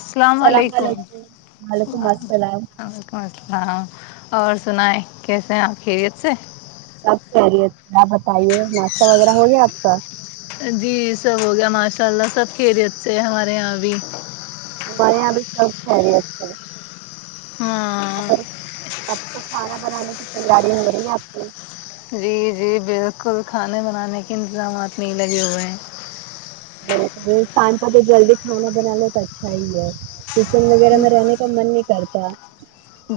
السلام علیکم وعلیکم السلام اور سنائ کیسے ہیں آپ خیریت سے سب خیریت کیا بتائیے ناشتہ وغیرہ ہو گیا آپ کا جی سب ہو گیا ماشاء اللہ سب خیریت سے ہمارے یہاں بھی ہمارے یہاں بھی سب خریی سے ہاں اور تب تک کھانا بنانے کی تیاری ہو رہی ہیں آپ کی جی جی بالکل کھانے بنانے کے انتظامات نہیں لگے ہوئے ہیں [unintelligible] کچن وغیرہ میں رہنے کا من نہیں [unintelligible]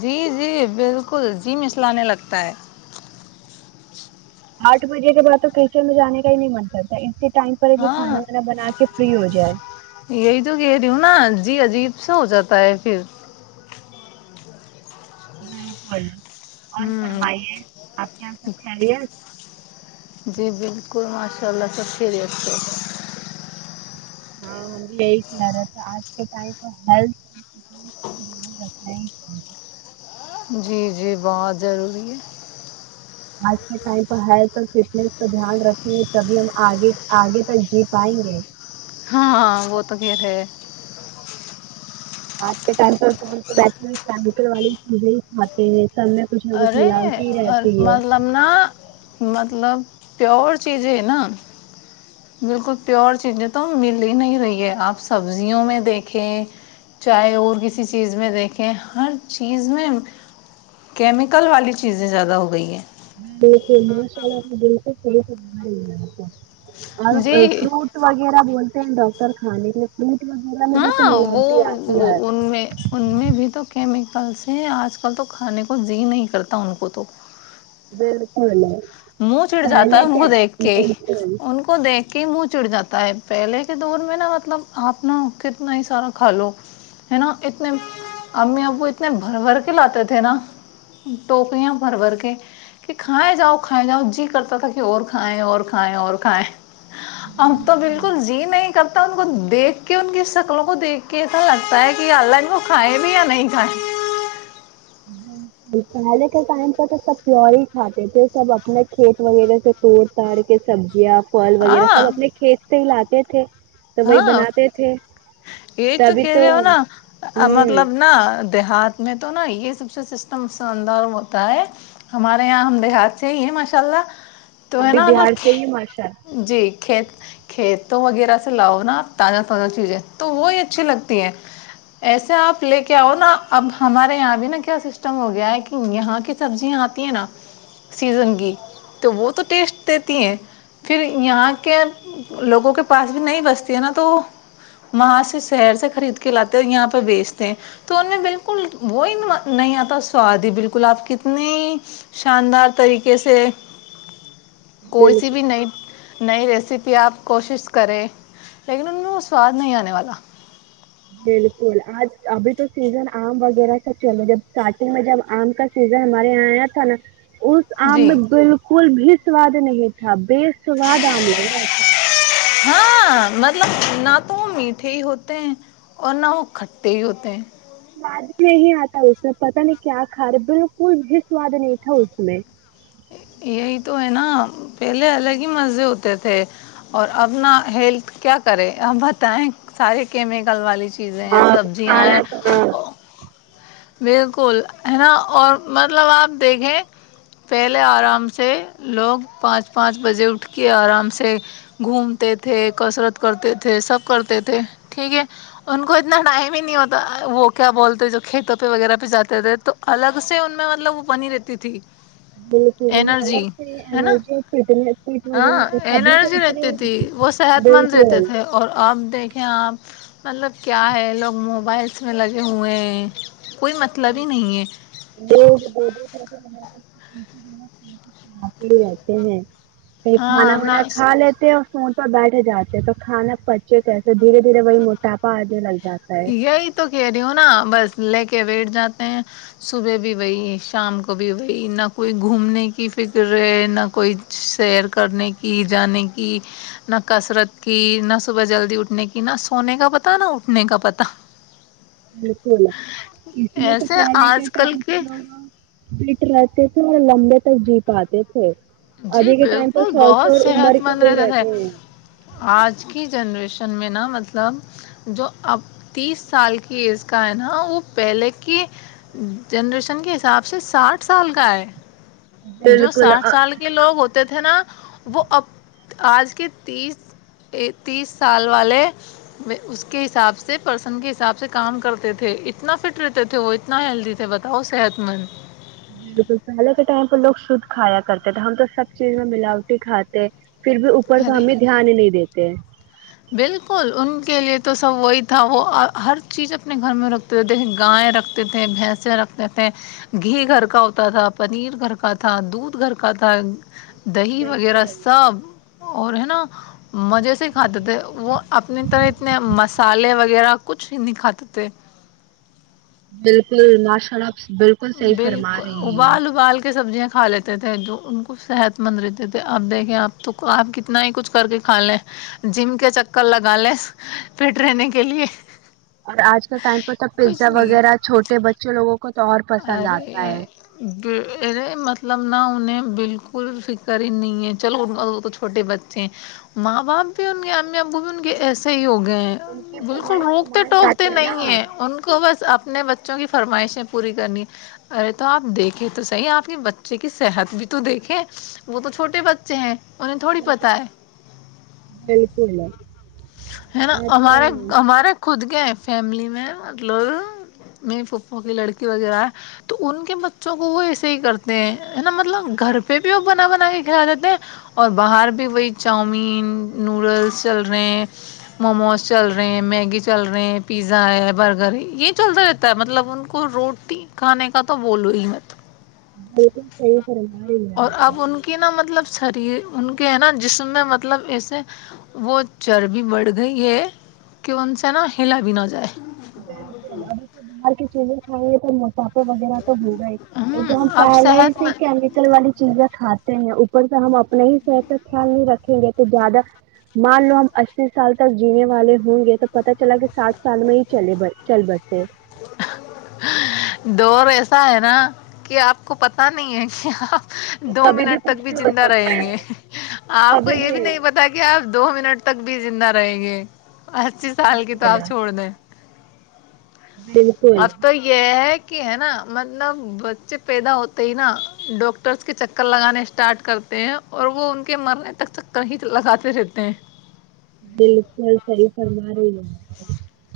جی جی بالکل جی مسلانے لگتا ہے آٹ بجے کے بعد تو کرچن میں جے کا ہی نہیں من کرتا اسی ٹائم پر ہے کہ ہاں کھانا وانا بنا کے فری ہو جائے یہ تو کہ دوں نا جی عجیب سا ہو جاتا ہے پھر بال کو اور ہوں فرمائیے آپ کیا سب خلر شکل ماشاء اللہ سب شری اے ہاں یہی خیا رہ تھا آج کے ٹائم تو ہی ف دھیان رکھنا ہی چاہیے جی جی بہت ضروری ہے آج کے ٹائم پر ہیلتھ اور فٹنیس پر دھیان رکھیں گے تبھی ہم آگے آگے تک جی پائیں گے ہاں ہاں وہ تو گھیر ہے آج کے ٹائم پر تو بیٹھ فم والی چیزیں ہی کھاتے ہیں سب میں کچھ نہ کچھ ارے ملاوٹی ہی رہتی ہے مطلب نا مطلب پیور چیزیں نا بالکل پیور چیزیں تو مل ہی نہیں رہی ہے آپ سبزیوں میں دیکھیں چاہے اور کسی چیز میں دیکھیں ہر چیز میں کیمیکل والی چیزیں زیادہ ہو گئی ہیں ماشاء اللہ بکل طریق ب لیاتا ہیں اور جی فروٹ وغیرہ بول ڈاکٹر کھانے کے پ ہاں وہ ان میں ان میں بھی تو کہ آ کل سے آج کل تو کھانے کو زی نہیں کرتا ان کو تو بیر کو [inaudible] منہ چڑ جاتا ہے ان کو دیکھ کے بالکل ان کو دیکھ کہ منہ چڑ جاتا ہے پہلے کے دور میں نا مطلب آپ نا کتنا ہی سارا کھا لو ہے نا اتنے امی ابو اتنے بھر بھر کے لاتے تھے نا ٹوکیاں بھر بھر کے کہ کھائے جاؤ کھائے جاؤ جی کرتا تھا کہ اور کھائیں اور کھائیں اور کھیں ہم تو بالکل زی نہیں کرتا ان کو دھ کے ان کی شکلوں کو دیکھ کے ایسا لگتا ہے کہ اللہ وہ کھائے بھی یا نہیں کھیں پہلے کے ٹائم پہ تو سب پیور ہی کھاتے تھے سب اپنے کھیت وغیرہ سے توڑ تاڑ کے سبزیاں فل وغیرہ سب ہاں اپنے کھیت سے ہی لاتے یہ تھے [inaudible] وہی ہاں بناتے تھے یہ تو کہہ رہے ہو نا ہوں مطلب نا دیہات میں تو نا یہ سب سسٹم اندر ہوتا ہے ہمارے یہاں ہم دیہات سے ہی ہیں ماشاء اللہ تو ہم ہے بھی نا بہار سے ہی ماشاء مطلب جی کھیت کھیت وغیرہ ہی ا ایسے آپ آ ن ہمارے یہ سیا سی ٹیس دیتی ہیںھر یہ کے لوگا نہیں بچتی ہے نا تو وہاں سے شہر سے خرید کے لاتے یہاں پہ بیچتے تو ان میں بالکل وہ نہیں آتا سواد ہی بالکل آپ کتنی شاندار طریقے سے کو س بالکل بھی نہیں نئی ریسیپی آپ کوشش کرے لیکن ان میں وہ سواد نہیں آنے والا بالکل آج ابھی تو سیزن آم وغیرہ کا چل رہا ہے جب اسٹارٹنگ میں جب آم کا سیزن ہمارے یہاں آیا تھا نا اس آم جی بالکل بھی سواد نہیں تھا بے سواد آم لگ رہا تھا ہاں مطلب نہ تو وہ میٹھے ہی ہوتے ہیں اور نہ وہ کھٹے ہی ہوتے ہیں [unintelligible] سواد ہی نہیں آتا اس میں پتا نہیں کیا کھا رہے بالکل بھی سواد نہیں تھا اس میں [unintelligible] یہی تو ہے نا پہلے الگ ہی مزے ہوتے تھے اور ابنا ہیلتھ کیا کرے ا بتائیں سارے کیمیکل والی چیزیں ہیں ہاں سبزیاں ہیں کھانا تھا بالکل ہے نا اور مطلب آپ دیکھیں پہلے آرام سے لوگ پانچ پانچ بجے اٹھ کے آرام سے گھومتے تھے کسرت کرتے تھے سب کرتے تھے ٹھیک ہے ان کو اتنا ٹائم ہی نہیں ہوتا وہ کیا بولتے جو کھیتوں وغیرہ پہ جاتے تھے تو الگ سے ان میں مطلب وہ بنی رہتی تھی بالکل میں الگ ارجی سے ہے نا انرجی فٹنس فٹ ہاں وغیرہ تبھی تو ارجی اتنے رہتی تھی وہ صحت مند رہتے بالکل تھے اور اب دیکھیں آپ مطلب کیا ہے لوگ موبائلس میں لگے ہوئے ہیں کوئی مطلب ج ہی نہیں ہے لوگ ب ایسے بنا سکتے [inaudible] سناتے ہی رہتے ہیں [inaudible] کہیں ہاں کھانا نہ وانا کھا لیتے ہو فون پر بیٹھے جاتے ہیں تو کھانا پچے کیسے دھیرے دھیرے وہی موٹاپا آگے لگتا یہی تو کہہ رہے ہو نا بس لے کے بیٹھ جاتے ہیں صبح بھی وہی شام کو بھی وہی نہ کوئی گھومنے کی فکر ہے نہ کوئی سیر کرنے کی جانے کی نہ کسرت کی نہ صبح جلدی اٹھنے کی نہ سونے کا پتہ نہ اٹھنے کا پتہ کتا وپول اسس ایسے پال کے آج کل ٹائم کے لوگ وٹ ل کے لمبے تک جی پ آتے تھے جی ابھی کے ٹائم پر بالکل سو سو بہت عمر صحت کے مند لوگ رہتا تھاے رہتے ہیں آج کی جنریشن میں نا مطلب جو اب تیس سال کی ایج کا ہے نا وہ پہلے کی جنریشن کے حساب سے ساٹھ سال کا ہے جو بالکل ساٹھ آ سال کے لوگ ہوتے تھے نا وہ اب آج کے تیس تیس سال والے اس کے حساب سے پرسن کے حساب سے کام کرتے تھے اتنا فٹ رہتے تھے وہ اتنا ہیلدی تھے بتاؤ صحت مند بالکل پہلے کے ٹائم پہ لوگ شھ کھایا کرتے تھے ہم تو سب چیز میں ملاوٹی کھاتے پھر بھی اوپر کا ارے ہمیں دھیان ہی نہیں دیتے [inaudible] بالکل ان کے لیے تو سب وہی تھا وہ ہر چیز اپنے گھر میں رکھتے تھے گائیں رکھتے تھے بھینسیں رکھتے تھے گھی گھر کا ہوتا تھا پنیر گھر کا تھا دودھ گھر کا تھا دہی وغیرہ بالکل سب اور ہے نا مزے سے ہی کھاتے تھ وہ اپنی طرح اتنے مسالے وغیرہ کچھ نہیں کھاتے تھے بالکل ماشارا بالکل صحیح فرما بالکل رہی ہیں ابال ابال سبزیاں کا لیتے تھے جو ان کو صحت مند رہتے تھے اب دیکھیں آپ تو آپ کتنا ہی کچھ کر کے کھا لیں جم کے چکر لگا لیں فٹ رہنے کے لیے اور آج کے ٹائم پر تو کچھ پیزا نہیں وغیرہ چھوٹے بچے لوگوں کو تو اور پسند ارے آتا ہے اے مطب مطلب نہ انہیں بالکل فکر ہی نہیں ہے چلو وہ تو چھوٹے بچے ہیں ماں باپ بھی ان کے امی ابو بھی ان کے ایسے ہی ہوگے گئے ان کی بالکل فرمائش کو روکتے مان ٹوکتے جاتے نہیں ہیں نا ان کو بس اپنے بچ بچوں کی فرمائشیں پوری کرنی ہے ارے تو آپ دیکھیں تو صحیح آپ کے بچے کی صحت بھی تو دیکھیں وہ تو چھوٹے بچے ہیں انہیں تھوڑی پتہ ہے بلک ہیں ہے نا ہمارے ہمارے خود کہ فیملی میں مطلب میری پھپھا کی لڑکی وغیرہ ہے تو ان کے بچوں کو وہ ایسے ہی کرتے ہیں ہے نا مطلب گھر پہ بھی وہ بنا بنا کے کھلا دیتے ہیں اور باہر بھی وہی چاؤمین نوڈلس چل رہے ہیں موموز چل رہے ہیں میگی چل رہے ہیں پیزا ہے برگر ہے یہ چلتا رہتا ہے مطلب ان کو روٹی کھانے کا تو بولو ہی مت بالکل صحی اور اب ان کی نا مطلب شریر ان کے ہے نا جسم میں مطلب ایسے وہ چربی بڑھ گئی ہے کہ ان سے نا ہلا بھی نہ جائے بالکل ابھی سے بار کی چیزیں [unintelligible] مافا وغیرہ تو ہوگا ہی ہ تو ہم اب پہلے صحت سے مند کیمیکل والی چیزیں کھاتے ہیں ہم اپنے ہی صحت کا خیال نہیں رکھیں گے تو زیادہ مان لو ہم اسی سال تک جینے والے ہوں گے تو پتا چلا کہ سٹھ سال میں ہی چل بسے اور ایسا ہے نا کہ آپ کو پتہ نہیں ہے کہ آپ کہ دو کبھی منٹ تک کچھ بھی ہو زندہ سکتا رہیں ہے، گے آپ کو یہ بھی نہیں پتا کہ آپ دو منٹ تک بھی زندہ رہے گے سال کی تو آپ بالکل، چھوڑ دیں بالکل اب تو یہ ہے کہ ہے نا مطلب بچے پیدا ہوتے ہی نا ڈاکٹرس کے چکر لگانے اسٹارٹ کرتے ہیں اور وہ ان کے مرنے تک چکر ہی لگاتے رہتے ہیں بالکل صحیح فرما رہی ہے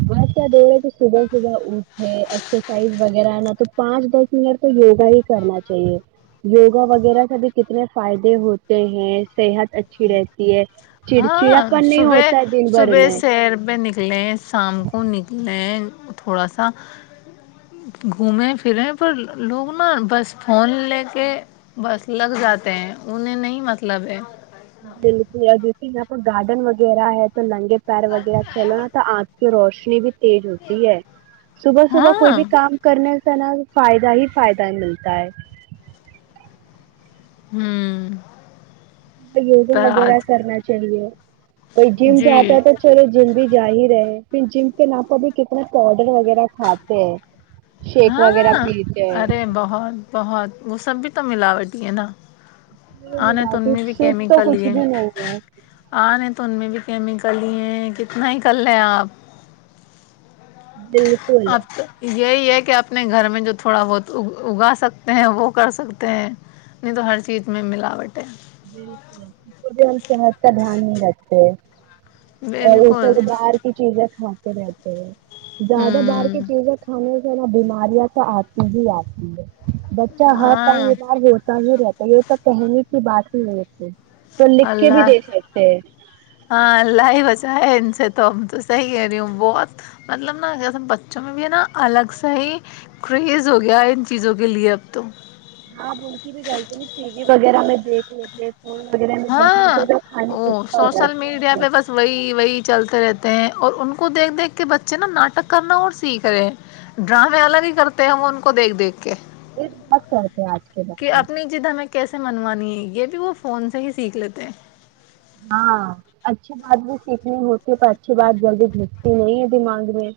بس کیا دوڑے کہ صبح صبح اٹھے ایکسرسائز وغیرہ نہ تو پانچ دس منٹ تو یوگا ہی کرنا چاہیے یوگا وغیرہ سے بھی کتنے فائدے ہوتے ہیں صحت اچھی رہتی ہے چڑچڑا ہاں صبح صبح سیر پہ نکلے شام کو نکلے ن تھوڑا سا گھومیں پھریں پر لوگ نا بس فون لے کے بس لگ جاتے ہیں انہیں نہیں مطلب ہے بالکل اور جیسے یہاں پر گارڈن وغیرہ ہے تو لنگے پیر وغیرہ چلوا تو آ روشنی بھی تیج ہوتی ہے صبح صبح ہاں کوئی بھی کام کرنے اسناح فائدہ ہی فائدہ ملتا ہے ہوں تو یوزنگ وغیرہ آج کرنا چاہیے کوئی جم جاتا جی ہے تھا چورے جم بھی جاہ رہے پھر جم کے نام پر ا بھی کتنا پاؤڈر وغیرہ کھاتے ہیں شیک وغیرہ ہاں پیتے ہیں ارے بہت بہت وہ سب بھی تو ملاوٹ ہے نا آ نے ت ملاوٹی میں بھی کیمی شدھ تو کل کچھ ہے بھی نہیں ہے آ نے تن بھی کیمکلی ہیں کتنا ہیکل رہے آپ بالک اب تو یہی ہے کہ اپنے گھر میں جو تھوڑا بہت اگا سکتے ہیں وہ کر سکتے ہیں نہیں تو ہر چیز میں ملاوٹ ہے بالکل اس کو بھی ہم سمجھتا دھیان نہیں رکھتے اور بالکل اسے باہر کی چیزیں کھ رہتے ہیں زیادہ بار کی ہوں چیزیں کھانے نا بیماریاں تو آتی ہی آتی ہیں بچہ ہر ٹائم ہاں بیمار ہوتا بھی رہتا یہ تو کہنے کی بات لگتے ہے وہ لکھ کے بھی اللہ دے سکتے ہیں چاہے ان سے تو ہم تو صحیح کہہ رہی ہوں بہت مطلب نا کیس بچوں میں بھی ہے نا الگ سےح ہی کریز ہو گیا ہے ان چیزوں کے لیے اب تو ہاں ا ان کی بھی غلطی نہیں ٹی وی وغیرہ میں دیکھ لیتے فون وغیرہ میں دیکھ لیتے ہاں تو کھانے وہ کی اچھا ہو سوشل جاتی ہے ان میڈیا کی پہ بس وہی وہی چلتے رہتے ہیں اور ان کو دیکھ دیکھ کے بچے نا ناٹک کرنا اور سیکھ رہے ہیں ڈرامے الگ ہی کرتے ہیں وہ ان کو دیکھ دیکھ کے یہ تو بت کرتے ہیں آج کے کہ بچے اپنی جد ہمیں کیسے سے منوانی ہے یہ بھی وہ فون سے ہی سیکھ لیتے ہیں ہاں اچھی بات بھی سیکھنی ہوتی ہے پر اچھی بات جلدی بھیجتی نہیں ہے دماغ میں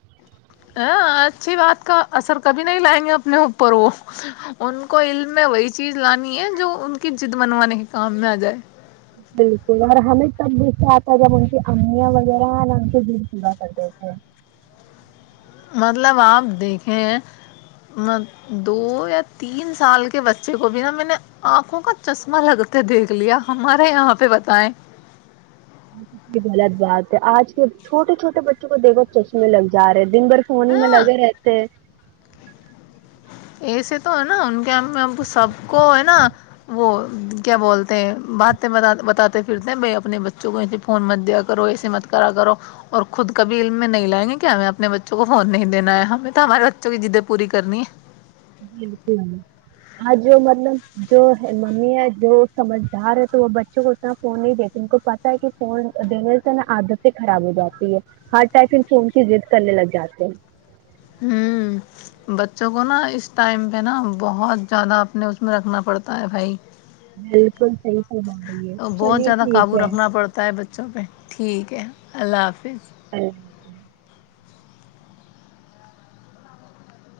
ا اچھی بات کا اثر کبھی نہیں لائیں گے اپنے اوپر وہ ان کو علم میں وہی چیز لانی ہے جو ان کی جضد بنوانے کے کام میں آ جائے بالکل اور ہمیں تب بھی سے آتا جب ان کی امیاں وغیرہ ن ان کے دل پورا کر دی تھے مطلب آپ دیکھے ہیں دو یا تین سال کے بچے کو بھی نا میں نے آنکھوں کا چشمہ لگتے دیکھ لیا ہمارے یہاں پہ بتائے کی غلط بات ہے آج کے چھٹے چھوٹے بچوں کو دیکھو چشمے لگ جا رہے تھ دن بھر فون ہی میں ہاں لگے رہتے ہیں ایسے تو ہے نا ان کے ہم ہم سب کو ہے نا وہ کیا بولتے ہیں باتیں بتاتے پھرتے ہیں بائی اپنے بچوں کو ایسے فون مت دیا کرو ایسے مت کرا کرو اور خود کبھی علم میں نہیں لائیں گے کہ ہمیں اپنے بچوں کو فون نہیں دینا ہے ہمیں تو ہمارے بچوں کی جدیں پوری کرنی ہے بالکل آج مطلب جو ہے ممی ہے جو سمجھدار ہے تو وہ بچوں کو اتنا فون نہیں دیتی ان کو پت ہے کہ فون دینے سے نا عادتیں خراب ہو جاتی ہے ہر ٹائ پ فون کی ضد کرنے لگ جاتے ہیں ہوں بچوں کو نا اس ٹائم پہ نا بہت زیادہ اپنے اس میں رکھنا پڑتا ہے بھائی بالکل صحی فرما رہی ہے بہت چلیے زیادہ ٹھیک قابو ہے اوھیک ہے اللہ حافظ ہاں